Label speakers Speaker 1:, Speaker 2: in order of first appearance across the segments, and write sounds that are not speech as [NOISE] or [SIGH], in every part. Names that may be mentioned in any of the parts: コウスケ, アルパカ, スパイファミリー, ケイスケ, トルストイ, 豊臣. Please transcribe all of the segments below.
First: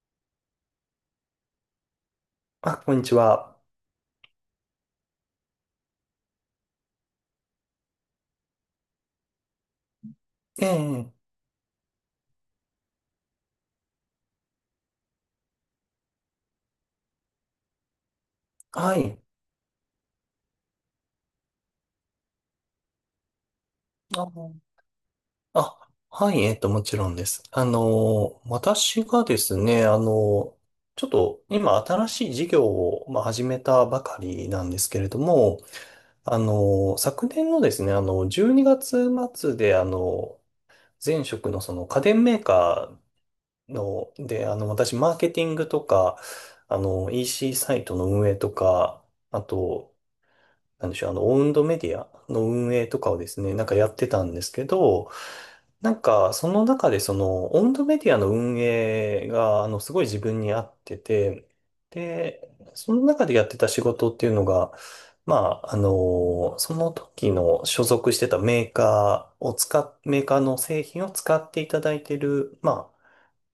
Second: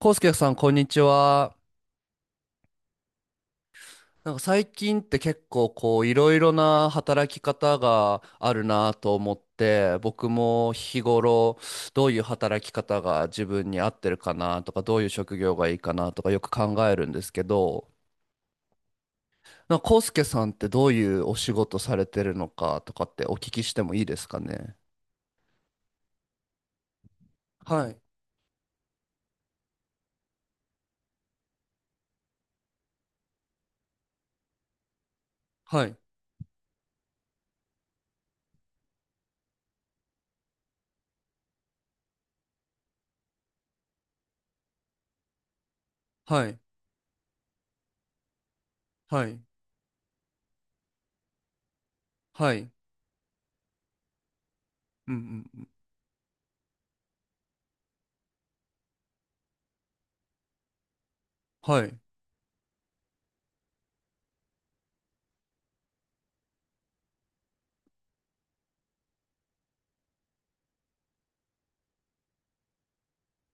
Speaker 1: コウスケさん、こんにちは。
Speaker 2: こんにちは。
Speaker 1: なんか最近って結構こういろいろな働き方があるなと思って、僕
Speaker 2: え
Speaker 1: も日
Speaker 2: え、
Speaker 1: 頃どういう働き方が自分に合ってるかなとか、どういう職業がいいかなとかよく考えるんですけど、
Speaker 2: はい。
Speaker 1: なんかコウスケさんってどういうお仕事されてるのかとかってお聞きしてもいいです
Speaker 2: あ、
Speaker 1: かね。
Speaker 2: あはい、もちろんです。
Speaker 1: はい、
Speaker 2: 私がですね、ちょっと今新しい事業を、まあ、始めたばかりなんですけれども、
Speaker 1: はい、
Speaker 2: 昨年のですね、12月末で、前職のその家電メーカーの、で、私、マーケティングとか、
Speaker 1: はい、
Speaker 2: EC サイトの運営とか、
Speaker 1: はい、
Speaker 2: あと、なんでしょう、オウンドメディアの
Speaker 1: はい、
Speaker 2: 運営とかをですね、なんかやってたんですけど、
Speaker 1: うんうんうん、
Speaker 2: なんか、その中で、その、オウンドメディアの運営が、すごい自分に合ってて、
Speaker 1: はい、
Speaker 2: で、その中でやってた仕事っていうのが、まその時の所属してたメーカーの製品を使っていただいてる、まあ、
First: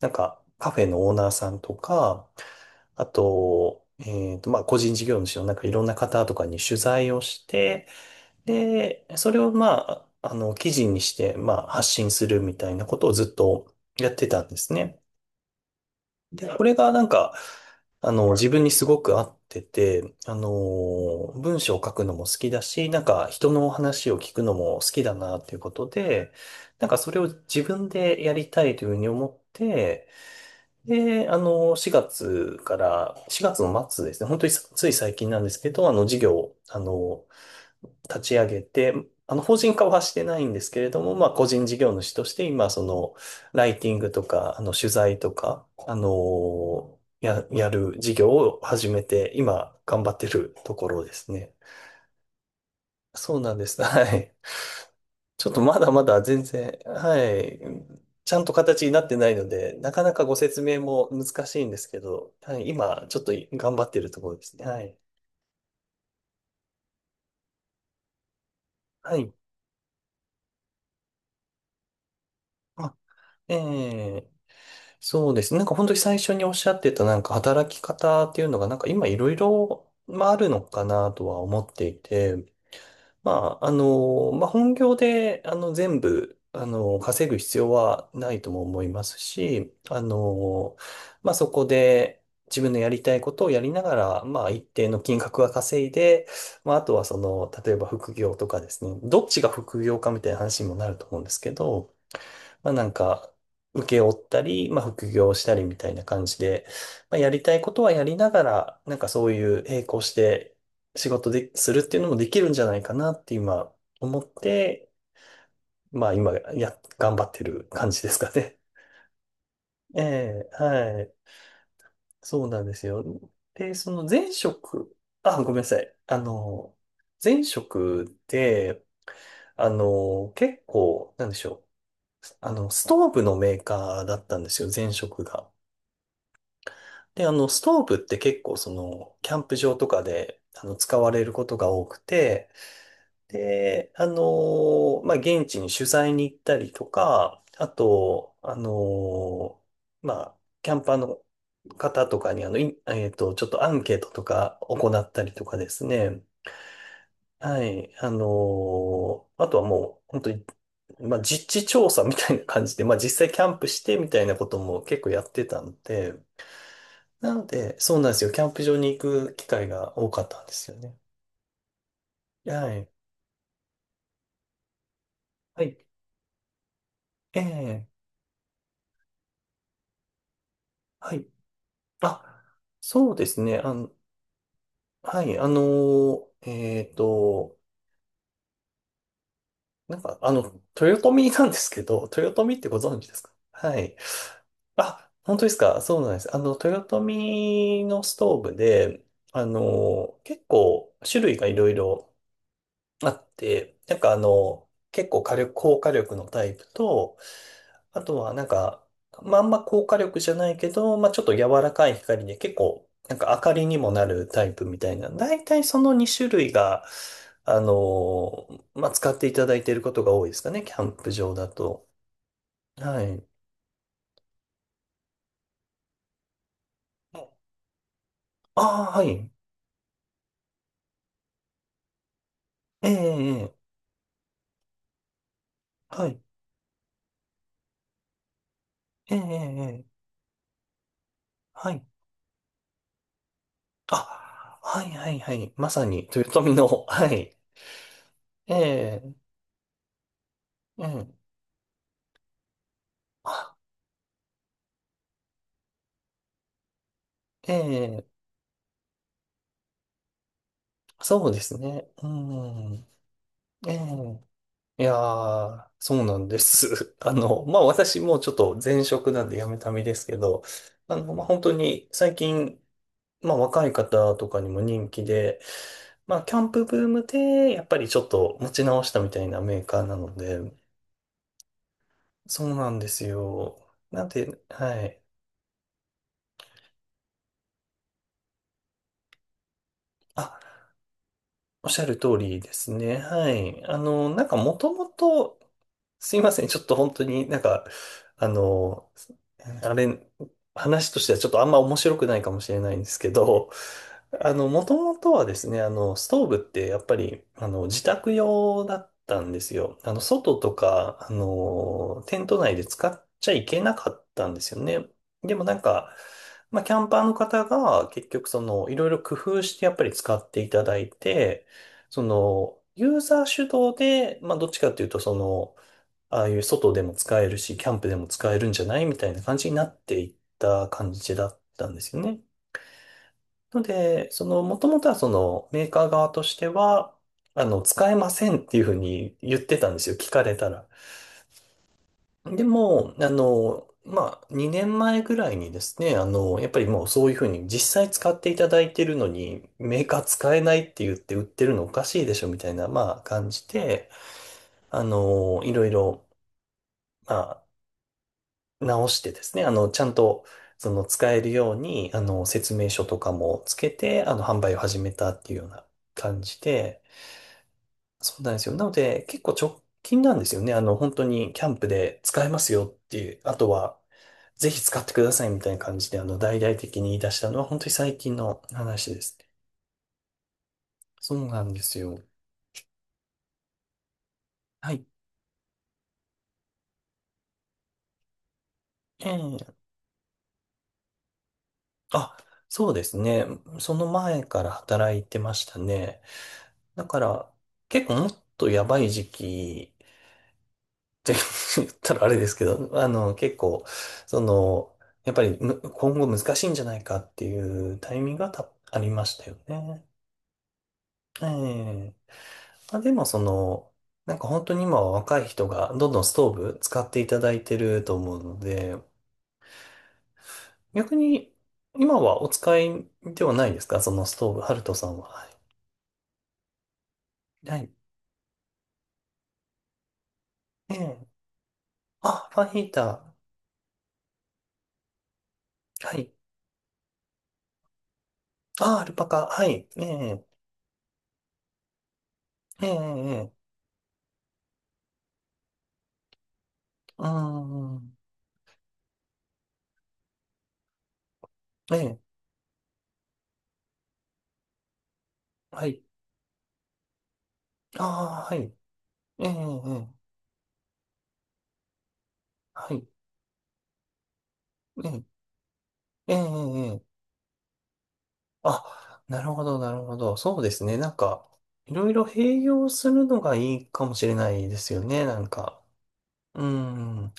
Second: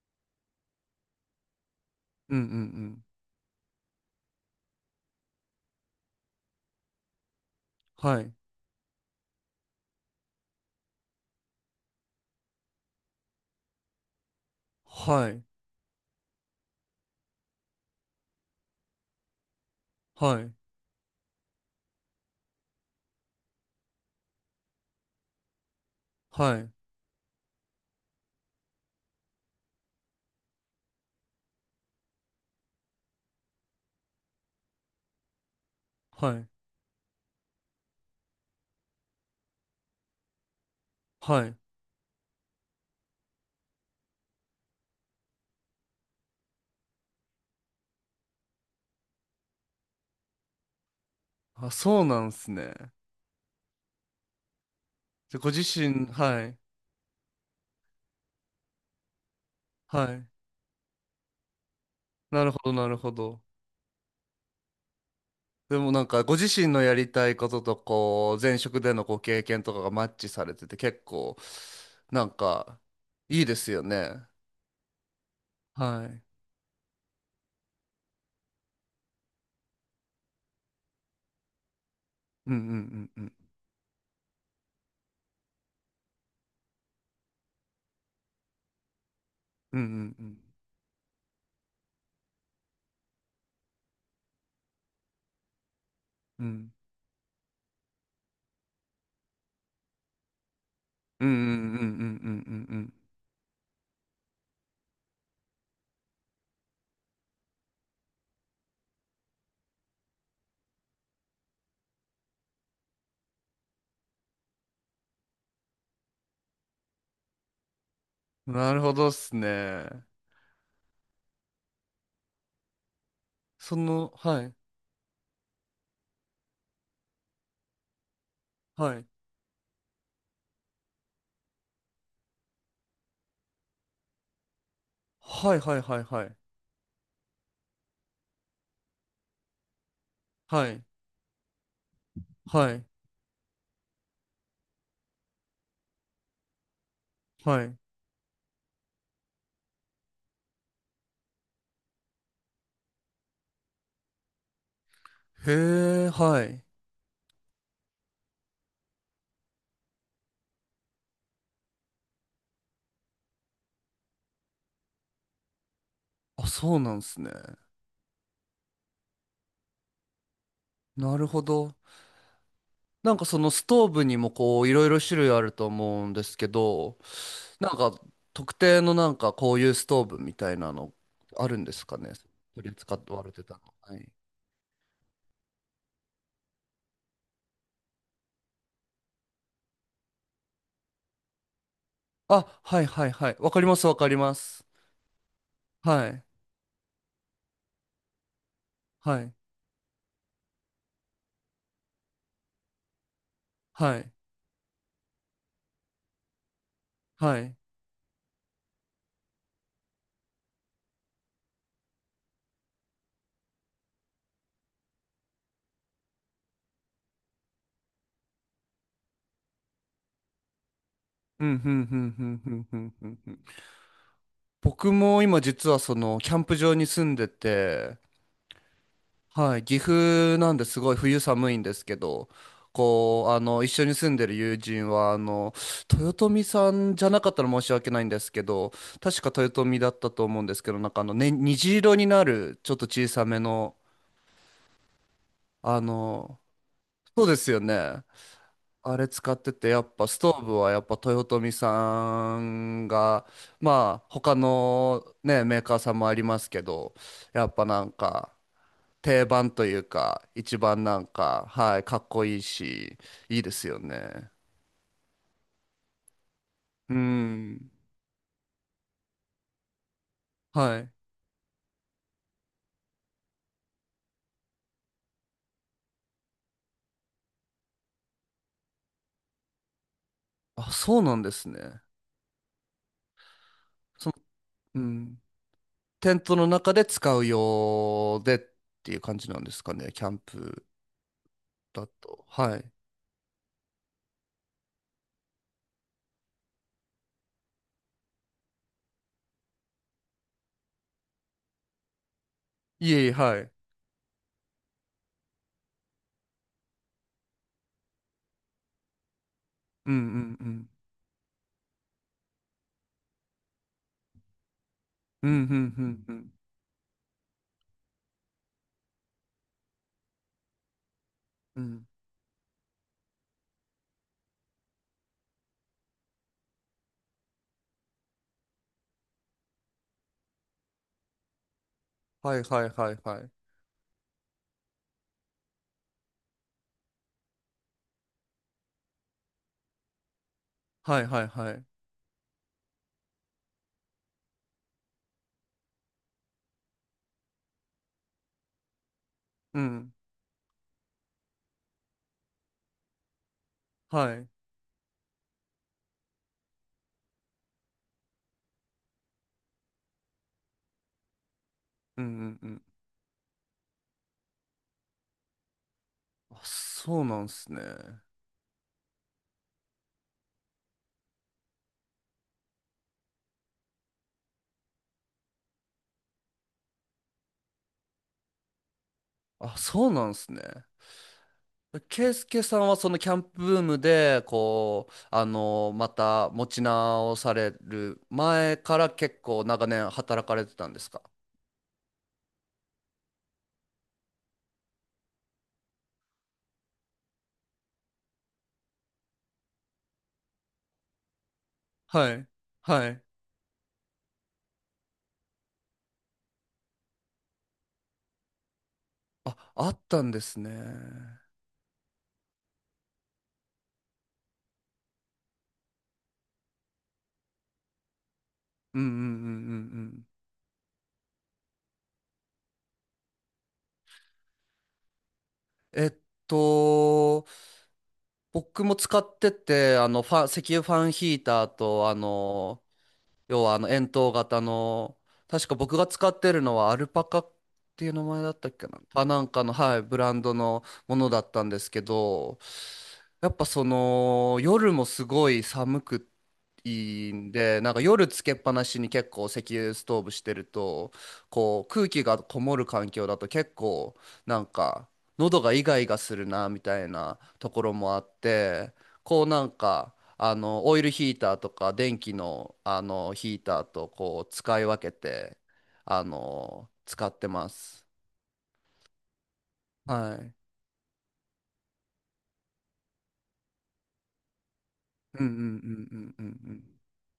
Speaker 2: なんか、カフェのオーナーさんとか、
Speaker 1: うんうんうん、
Speaker 2: あと、個人事業主のなんかいろんな方とかに取材をして、
Speaker 1: はい、
Speaker 2: で、それをまあ、記事にして、まあ、発信するみたいなことをずっとやってたんですね。
Speaker 1: はい、
Speaker 2: で、これがなんか、自分にすごく合ってて、
Speaker 1: はい、
Speaker 2: 文章を書くのも好きだし、なんか人の話を聞くのも好きだなっていうことで、
Speaker 1: はい。
Speaker 2: なんかそれを自分でやりたいというふうに思って、で、4月から、4月の末ですね、本当にさつい最近なんですけど、事
Speaker 1: は
Speaker 2: 業
Speaker 1: い
Speaker 2: を、立ち上げて、法人化はしてないんですけれども、まあ、
Speaker 1: は
Speaker 2: 個
Speaker 1: い。
Speaker 2: 人事業主として、今、その、ライティングとか、取材とか、やる事業を始めて、今、頑張ってるところですね。
Speaker 1: あ、そうなんですね。
Speaker 2: そうなんです。はい。
Speaker 1: で、
Speaker 2: ち
Speaker 1: ご
Speaker 2: ょっ
Speaker 1: 自
Speaker 2: とまだま
Speaker 1: 身、
Speaker 2: だ
Speaker 1: は
Speaker 2: 全
Speaker 1: い。
Speaker 2: 然、はい、ちゃんと形になってないので、なか
Speaker 1: は
Speaker 2: なか
Speaker 1: い。
Speaker 2: ご説明も難しいんですけど、
Speaker 1: なる
Speaker 2: は
Speaker 1: ほ
Speaker 2: い、
Speaker 1: ど、なる
Speaker 2: 今、
Speaker 1: ほ
Speaker 2: ちょっと
Speaker 1: ど。
Speaker 2: 頑張ってるところですね。はい。
Speaker 1: でもなんか、ご自身のやりたいことと、こう、前職での
Speaker 2: は
Speaker 1: ご
Speaker 2: い。
Speaker 1: 経験とかがマッチされてて、結構、なんか、
Speaker 2: あ、
Speaker 1: いいで
Speaker 2: え
Speaker 1: すよね。
Speaker 2: え、そうですね。なんか本当に
Speaker 1: は
Speaker 2: 最
Speaker 1: い。
Speaker 2: 初におっしゃってた、なんか働き方っていうのが、なんか今いろいろ、まあ、あるのかなとは思っていて、
Speaker 1: うんうんうんうん
Speaker 2: ままあ、本業で、全部、稼ぐ必要はないとも思いますし、
Speaker 1: うんうん
Speaker 2: そこで自分のやりたいことをやりながら、まあ、一定の金額は稼いで、
Speaker 1: うん
Speaker 2: まあ、あとはその、例えば副業とかですね、どっちが副業かみたいな話にもなると思うん
Speaker 1: うん
Speaker 2: で
Speaker 1: うんう
Speaker 2: す
Speaker 1: ん
Speaker 2: けど、
Speaker 1: うんうん
Speaker 2: まあ
Speaker 1: うんう
Speaker 2: な
Speaker 1: ん
Speaker 2: んか、受け負ったり、まあ副業したりみたいな感じで、まあやりたいことはやりながら、なんかそういう並行して仕事で、するっていうのもできるんじゃないかなって今思って、まあ今や、頑張ってる感じですか
Speaker 1: うん。
Speaker 2: ね。
Speaker 1: なるほどっすね。
Speaker 2: [LAUGHS] ええ、はい。そうなんですよ。で、
Speaker 1: そ
Speaker 2: その
Speaker 1: の、
Speaker 2: 前
Speaker 1: はい。
Speaker 2: 職、あ、ごめんなさい。前職で、
Speaker 1: はい。
Speaker 2: 結構、なんでしょう。ストーブのメーカーだったんですよ、前職が。
Speaker 1: はいはいはいはい。
Speaker 2: で、ストーブって結構その、キャンプ場とかで、
Speaker 1: はい。
Speaker 2: 使われることが多くて、
Speaker 1: はい。
Speaker 2: で、現地に取材に行ったりとか、
Speaker 1: は
Speaker 2: あ
Speaker 1: い。
Speaker 2: と、まあ、キャンパーの方とかに、あの、いえっと、ちょっとアンケートとか行ったりとかです
Speaker 1: へえ、
Speaker 2: ね。
Speaker 1: はい。
Speaker 2: はい。あとはもう、本当に、まあ、実地調査みたいな感じで、まあ、実際キャンプしてみたいなことも結構やってたので、
Speaker 1: あ、そうなんですね。
Speaker 2: なので、そうなんですよ。キャンプ場に行く機会が多かったんですよね。
Speaker 1: なるほど。
Speaker 2: はい。
Speaker 1: なんかそのストーブにもこういろいろ種類ある
Speaker 2: は
Speaker 1: と
Speaker 2: い。
Speaker 1: 思うんですけど、
Speaker 2: え
Speaker 1: なん
Speaker 2: え、
Speaker 1: か特定のなんかこういうストーブみたいなの
Speaker 2: はい。
Speaker 1: あるんですかね。
Speaker 2: あ、
Speaker 1: 取り扱っ
Speaker 2: そ
Speaker 1: て
Speaker 2: うで
Speaker 1: 割れ
Speaker 2: す
Speaker 1: てた
Speaker 2: ね。
Speaker 1: の。はい。
Speaker 2: はい。ー、えっと、豊臣なんですけど、豊
Speaker 1: あ、
Speaker 2: 臣ってご
Speaker 1: はい
Speaker 2: 存
Speaker 1: は
Speaker 2: 知
Speaker 1: い
Speaker 2: です
Speaker 1: は
Speaker 2: か？
Speaker 1: い。わかりま
Speaker 2: は
Speaker 1: すわ
Speaker 2: い。
Speaker 1: かります。
Speaker 2: あ、本当ですか？そう
Speaker 1: は
Speaker 2: なんで
Speaker 1: い。
Speaker 2: す。豊臣のストーブで、
Speaker 1: はい。
Speaker 2: あの結構種類がいろいろあって、な
Speaker 1: は
Speaker 2: ん
Speaker 1: い。
Speaker 2: か結構火力、高火力のタイプと、
Speaker 1: はい。
Speaker 2: あとはなんか、まあ、あんま高火力じゃないけど、まあ、ちょっと柔らかい光で結構、なんか明かりにもなるタイプみたいな。だいたいその2種類が、あの、まあ、使っていただいていることが多いですかね、キャンプ場
Speaker 1: う
Speaker 2: だ
Speaker 1: ん、ふん
Speaker 2: と。
Speaker 1: ふんふんふんふん
Speaker 2: は
Speaker 1: ふん
Speaker 2: い。
Speaker 1: ふん。僕も今実はそのキャンプ場に住んでて、
Speaker 2: ああ、はい。
Speaker 1: はい、岐阜なんですごい冬寒いんですけど、
Speaker 2: ええ、
Speaker 1: こう、あ
Speaker 2: え
Speaker 1: の、
Speaker 2: え、
Speaker 1: 一緒に住んでる友人は、あの、
Speaker 2: はい。
Speaker 1: 豊臣さんじゃなかったら申し訳ないんですけど、
Speaker 2: ええ、
Speaker 1: 確
Speaker 2: ええ、
Speaker 1: か豊臣
Speaker 2: え
Speaker 1: だっ
Speaker 2: え
Speaker 1: たと思うんですけど、なんかあの、ね、
Speaker 2: は
Speaker 1: 虹
Speaker 2: い。
Speaker 1: 色になる、ちょっと小さめの、
Speaker 2: あ、はい、はい、はい。ま
Speaker 1: あ
Speaker 2: さに、
Speaker 1: の、
Speaker 2: 豊臣の、は
Speaker 1: そうで
Speaker 2: い。
Speaker 1: すよね。
Speaker 2: え
Speaker 1: あれ
Speaker 2: え、
Speaker 1: 使ってて、やっぱストーブはや
Speaker 2: え
Speaker 1: っぱ
Speaker 2: え。
Speaker 1: 豊臣さんが、
Speaker 2: はい
Speaker 1: まあ、他のね、メーカーさんもありますけど、やっ
Speaker 2: え
Speaker 1: ぱなん
Speaker 2: え、
Speaker 1: か、定番というか、一番なん
Speaker 2: そうで
Speaker 1: か、
Speaker 2: す
Speaker 1: はい、
Speaker 2: ね。
Speaker 1: か
Speaker 2: う
Speaker 1: っこいい
Speaker 2: ん。
Speaker 1: し、いいです
Speaker 2: え
Speaker 1: よね。
Speaker 2: え、いやー、そうなんで
Speaker 1: う
Speaker 2: す。[LAUGHS] まあ、
Speaker 1: ん。
Speaker 2: 私もちょっと前職なんで辞めた身ですけど、
Speaker 1: はい。
Speaker 2: まあ、本当に最近、まあ、若い方とかにも人気で、まあ、キャンプブームで、やっぱりちょっと持ち直したみたいなメーカーなので、
Speaker 1: あ、そうなんですね。
Speaker 2: そうなんですよ。な
Speaker 1: そ
Speaker 2: ん
Speaker 1: の、
Speaker 2: で、
Speaker 1: う
Speaker 2: はい。
Speaker 1: ん。テントの中で使う用でっていう感じなんですかね、キャン
Speaker 2: あ、
Speaker 1: プ
Speaker 2: おっしゃ
Speaker 1: だ
Speaker 2: る通
Speaker 1: と。
Speaker 2: りで
Speaker 1: はい。
Speaker 2: すね。はい。なんかもともと、すいません。ちょっと本当になんか、あの、あれ、話としてはちょっとあんま面白くないかもしれないんで
Speaker 1: い
Speaker 2: す
Speaker 1: えい
Speaker 2: け
Speaker 1: え、はい。
Speaker 2: ど、もともとはですね、ストーブってやっぱり、自宅用だったんですよ。
Speaker 1: うんうん
Speaker 2: 外
Speaker 1: う
Speaker 2: と
Speaker 1: ん。
Speaker 2: か、テント内で使っちゃいけなかったんですよね。
Speaker 1: うんう
Speaker 2: でも
Speaker 1: ん
Speaker 2: なん
Speaker 1: う
Speaker 2: か、
Speaker 1: んうん。
Speaker 2: まあ、キャンパーの方が結局その、いろいろ工夫してやっぱり使っていただいて、
Speaker 1: うん。
Speaker 2: その、ユーザー主導で、まあ、どっちかっていうと、その、ああいう外でも使えるし、キャンプでも使えるんじゃないみたいな感じになっていった感じだったんですよね。
Speaker 1: はいはいはいはい。
Speaker 2: ので、その、もともとはその、メーカー側としては、使えませんっていうふうに言ってたんですよ、聞かれたら。
Speaker 1: はいはいはい。
Speaker 2: でも、まあ、2年前ぐらいにですね、やっぱりもうそういうふうに実際使っていただいてるのに、
Speaker 1: う
Speaker 2: メー
Speaker 1: ん。
Speaker 2: カー使えないって言って売ってるのおかしいでしょみたいな、まあ、感じで、
Speaker 1: はい。うん
Speaker 2: いろいろ、まあ、直してですね、ちゃんと、その、使えるように、
Speaker 1: うんう
Speaker 2: 説
Speaker 1: ん。
Speaker 2: 明書とかもつけて、販売を始めたっていうような感
Speaker 1: あ、
Speaker 2: じで、
Speaker 1: そうなんすね。
Speaker 2: そうなんですよ。なので、結構直近なんですよね。本当にキャンプで使えますよっていう、あとは、ぜひ使ってくださいみたいな感じで、大々的に言い出したのは、本当に最近の話ですね。
Speaker 1: あ、そうなんすね。
Speaker 2: そうなんですよ。
Speaker 1: ケイスケさんはそのキャンプブームで
Speaker 2: はい。
Speaker 1: こうあのまた持ち直される前から結構
Speaker 2: ええ。
Speaker 1: 長年働かれてたんですか？
Speaker 2: あ、そうですね。その前から働いてましたね。だから、結構もっとやばい時期って [LAUGHS] 言ったらあ
Speaker 1: は
Speaker 2: れ
Speaker 1: い。
Speaker 2: ですけど、
Speaker 1: はい。
Speaker 2: 結構、その、やっぱりむ今後難しいんじゃないかっていうタイミングがたありました
Speaker 1: あ、
Speaker 2: よ
Speaker 1: あっ
Speaker 2: ね。
Speaker 1: たんですね。う
Speaker 2: ええ。まあ、でもその、なんか本当に今は若い人がどんどんストーブ使っていただいてると思うので、
Speaker 1: んうんうんうん
Speaker 2: 逆に今はお使いではないですか？そのストーブ、ハルトさんは。はい。
Speaker 1: うん。と
Speaker 2: はい。
Speaker 1: 僕も使ってて、あの、ファン石油フ
Speaker 2: え
Speaker 1: ァン
Speaker 2: え。
Speaker 1: ヒーターと、あ
Speaker 2: あ、ファンヒ
Speaker 1: の、
Speaker 2: ータ
Speaker 1: 要はあの円筒型の、確か僕が
Speaker 2: ー。は
Speaker 1: 使
Speaker 2: い。
Speaker 1: ってるのはアルパカっていう名前だったっけな。
Speaker 2: あ、アル
Speaker 1: あ、
Speaker 2: パ
Speaker 1: な
Speaker 2: カ。
Speaker 1: んか
Speaker 2: は
Speaker 1: の、
Speaker 2: い。
Speaker 1: はい、
Speaker 2: え
Speaker 1: ブラン
Speaker 2: え
Speaker 1: ドのものだったんですけど、
Speaker 2: ええ、
Speaker 1: や
Speaker 2: え
Speaker 1: っぱ
Speaker 2: え、
Speaker 1: その夜もすごい寒く
Speaker 2: うー
Speaker 1: いいんで、なんか
Speaker 2: ん、
Speaker 1: 夜つけっぱなしに結構石油ストーブしてると、こう
Speaker 2: え
Speaker 1: 空
Speaker 2: え、
Speaker 1: 気がこもる環境だと結構なんか喉がイ
Speaker 2: は
Speaker 1: ガ
Speaker 2: い。
Speaker 1: イガするなみたいなところもあっ
Speaker 2: ああ、はい。
Speaker 1: て、こう
Speaker 2: ええ、え
Speaker 1: なん
Speaker 2: え、
Speaker 1: かあの、オイルヒーターとか電気の、
Speaker 2: は
Speaker 1: あ
Speaker 2: い。
Speaker 1: の、ヒーターとこう使い
Speaker 2: え
Speaker 1: 分け
Speaker 2: え、
Speaker 1: て、あ
Speaker 2: ええ、
Speaker 1: の、
Speaker 2: ええ。
Speaker 1: 使ってます。
Speaker 2: あ、なるほど、なるほ
Speaker 1: は
Speaker 2: ど。
Speaker 1: い。うん
Speaker 2: そうですね。なんか、いろいろ併用するのがいいかもしれないですよね。な
Speaker 1: うん
Speaker 2: ん
Speaker 1: うんう
Speaker 2: か。
Speaker 1: んうん
Speaker 2: うー
Speaker 1: うん。
Speaker 2: ん。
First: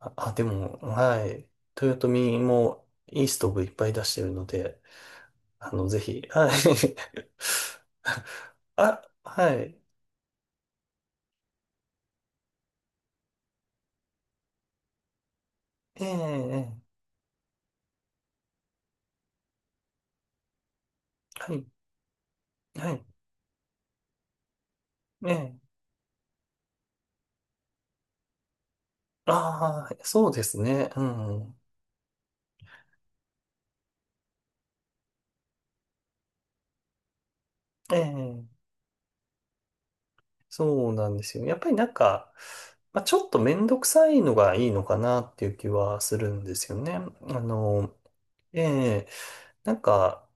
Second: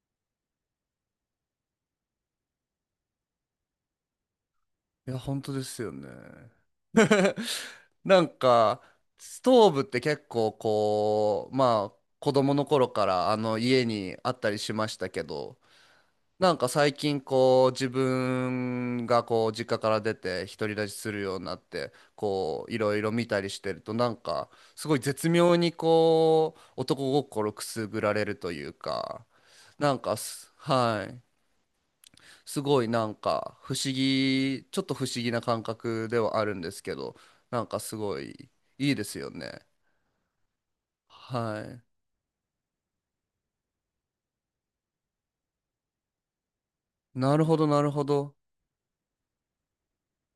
Speaker 2: あでも、はい。豊臣もいいストーブいっぱい出してるので、
Speaker 1: いや、本当ですよ
Speaker 2: ぜ
Speaker 1: ね。
Speaker 2: ひ、はい。
Speaker 1: [LAUGHS] なん
Speaker 2: [LAUGHS]
Speaker 1: か、
Speaker 2: あ、
Speaker 1: ス
Speaker 2: は
Speaker 1: トー
Speaker 2: い。
Speaker 1: ブって結構こう、まあ、子供の頃からあの家にあったりしましたけど、
Speaker 2: ええ、
Speaker 1: なんか
Speaker 2: ええ、
Speaker 1: 最近こう自分がこう実家から出て独り立ちするように
Speaker 2: は
Speaker 1: なっ
Speaker 2: い。
Speaker 1: てこうい
Speaker 2: は
Speaker 1: ろい
Speaker 2: い。
Speaker 1: ろ見たりしてると、なんかすごい絶
Speaker 2: ええ。
Speaker 1: 妙にこう男心くすぐられるというか、
Speaker 2: あ
Speaker 1: な
Speaker 2: あ、
Speaker 1: んか
Speaker 2: そうですね。う
Speaker 1: はい、
Speaker 2: ん。
Speaker 1: すごいなんか不思議ちょっと不思議な感覚ではあるんですけど、なんかす
Speaker 2: え
Speaker 1: ご
Speaker 2: え、
Speaker 1: いいいですよね。
Speaker 2: そうなんですよ。やっぱり
Speaker 1: は
Speaker 2: なんか、まあ、ちょっとめんどくさいのがいいのかなっていう気はするんですよね。
Speaker 1: い。なるほど、なるほど。
Speaker 2: ええ、なんか、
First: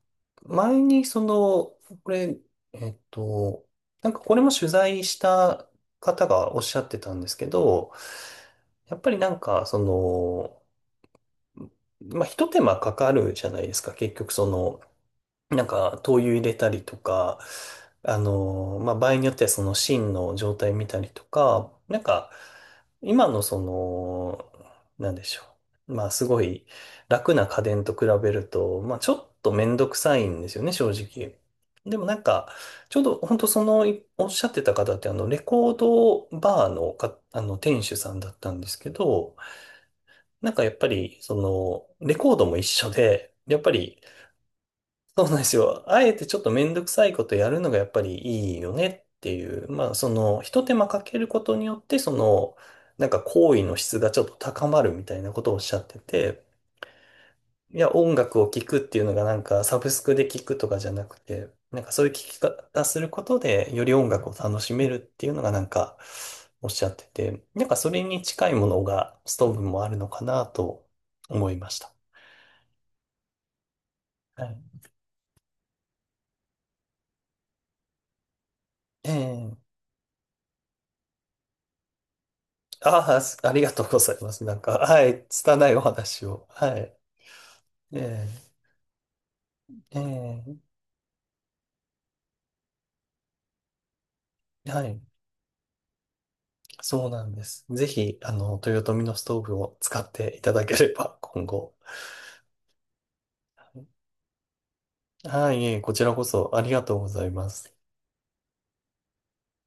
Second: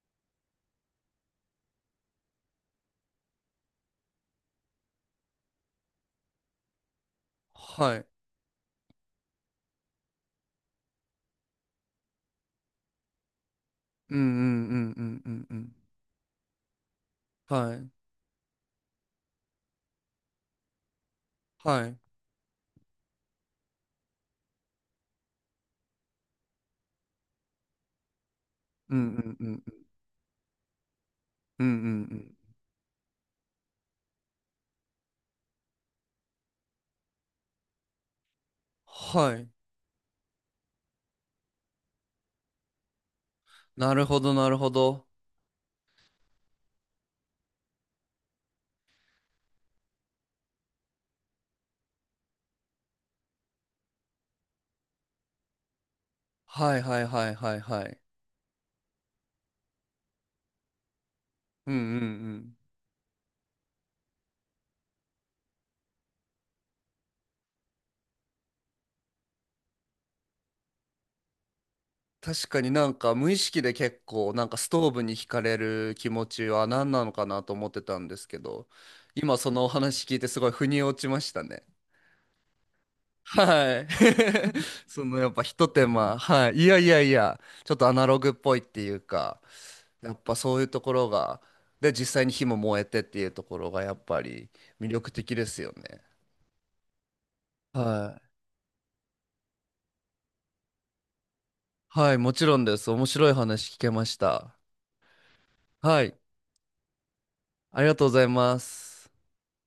Speaker 2: 前にその、これ、えっと、なんかこれも取材した方がおっしゃってたんですけど、
Speaker 1: はい。
Speaker 2: やっぱりなんか、その、まあ、一手間かかるじゃないですか。結
Speaker 1: うんうん
Speaker 2: 局そ
Speaker 1: う
Speaker 2: の、
Speaker 1: んうんうんう
Speaker 2: なん
Speaker 1: ん。
Speaker 2: か、灯油入れたりとか、
Speaker 1: はい
Speaker 2: まあ、場合によってはその芯の状態見たりとか、
Speaker 1: はい。
Speaker 2: なんか、今のその、なんでしょう。まあ、すごい楽な家電と比べると、
Speaker 1: う
Speaker 2: まあ、ちょっ
Speaker 1: んうんう
Speaker 2: とめん
Speaker 1: ん
Speaker 2: どくさいんですよね、正直。
Speaker 1: うんうんう
Speaker 2: でもなん
Speaker 1: ん。
Speaker 2: か、ちょうど本当その、いおっしゃってた方って、レコードバーのか、店主さんだったんですけ
Speaker 1: は
Speaker 2: ど、
Speaker 1: い。
Speaker 2: なんかやっぱり、その、レコードも一緒で、やっぱ
Speaker 1: な
Speaker 2: り、
Speaker 1: るほど、なるほど。
Speaker 2: そうなんですよ。あえてちょっとめんどくさいことやるのがやっぱりいいよねっていう。まあ、その、ひと手間かけることによって、その、なんか行為の質がちょっと高まるみたいなことをおっしゃってて、
Speaker 1: はいはいはいはい
Speaker 2: い
Speaker 1: は
Speaker 2: や、
Speaker 1: い。
Speaker 2: 音楽を聴くっていうのがなんかサブスクで聴くとかじゃなくて、
Speaker 1: うんう
Speaker 2: なんか
Speaker 1: んう
Speaker 2: そういう聴き
Speaker 1: ん。
Speaker 2: 方することで、より音楽を楽しめるっていうのがなんかおっしゃってて、なんかそれに近いものがストーブもあるのかなと思いました。
Speaker 1: 確かになんか無意識で結構な
Speaker 2: は
Speaker 1: んか
Speaker 2: い。
Speaker 1: ストーブに惹かれる気持ちは何なのかなと思ってたんですけど、
Speaker 2: え
Speaker 1: 今そのお
Speaker 2: え。
Speaker 1: 話聞いてすごい腑に落ちましたね。
Speaker 2: ああ、すありが
Speaker 1: は
Speaker 2: と
Speaker 1: い。
Speaker 2: うございます。なんか、
Speaker 1: [LAUGHS]
Speaker 2: は
Speaker 1: その
Speaker 2: い、
Speaker 1: やっぱひと
Speaker 2: 拙いお
Speaker 1: 手間。
Speaker 2: 話を。
Speaker 1: はい。い
Speaker 2: は
Speaker 1: やい
Speaker 2: い。
Speaker 1: やいや、ちょっとアナログっ
Speaker 2: え
Speaker 1: ぽいっていうか、やっぱそういう
Speaker 2: え。え
Speaker 1: ところが、で、実際に火も燃えてっていうところがやっぱり
Speaker 2: え、は
Speaker 1: 魅
Speaker 2: い。
Speaker 1: 力的ですよね。
Speaker 2: そうなんです。ぜ
Speaker 1: は
Speaker 2: ひ、
Speaker 1: い。
Speaker 2: 豊臣のストーブを使っていただければ、今後。
Speaker 1: はい、もちろんです。面白い話聞けました。
Speaker 2: はい、いえこ
Speaker 1: は
Speaker 2: ち
Speaker 1: い、
Speaker 2: らこそありがとうございます。
Speaker 1: ありがとうございます。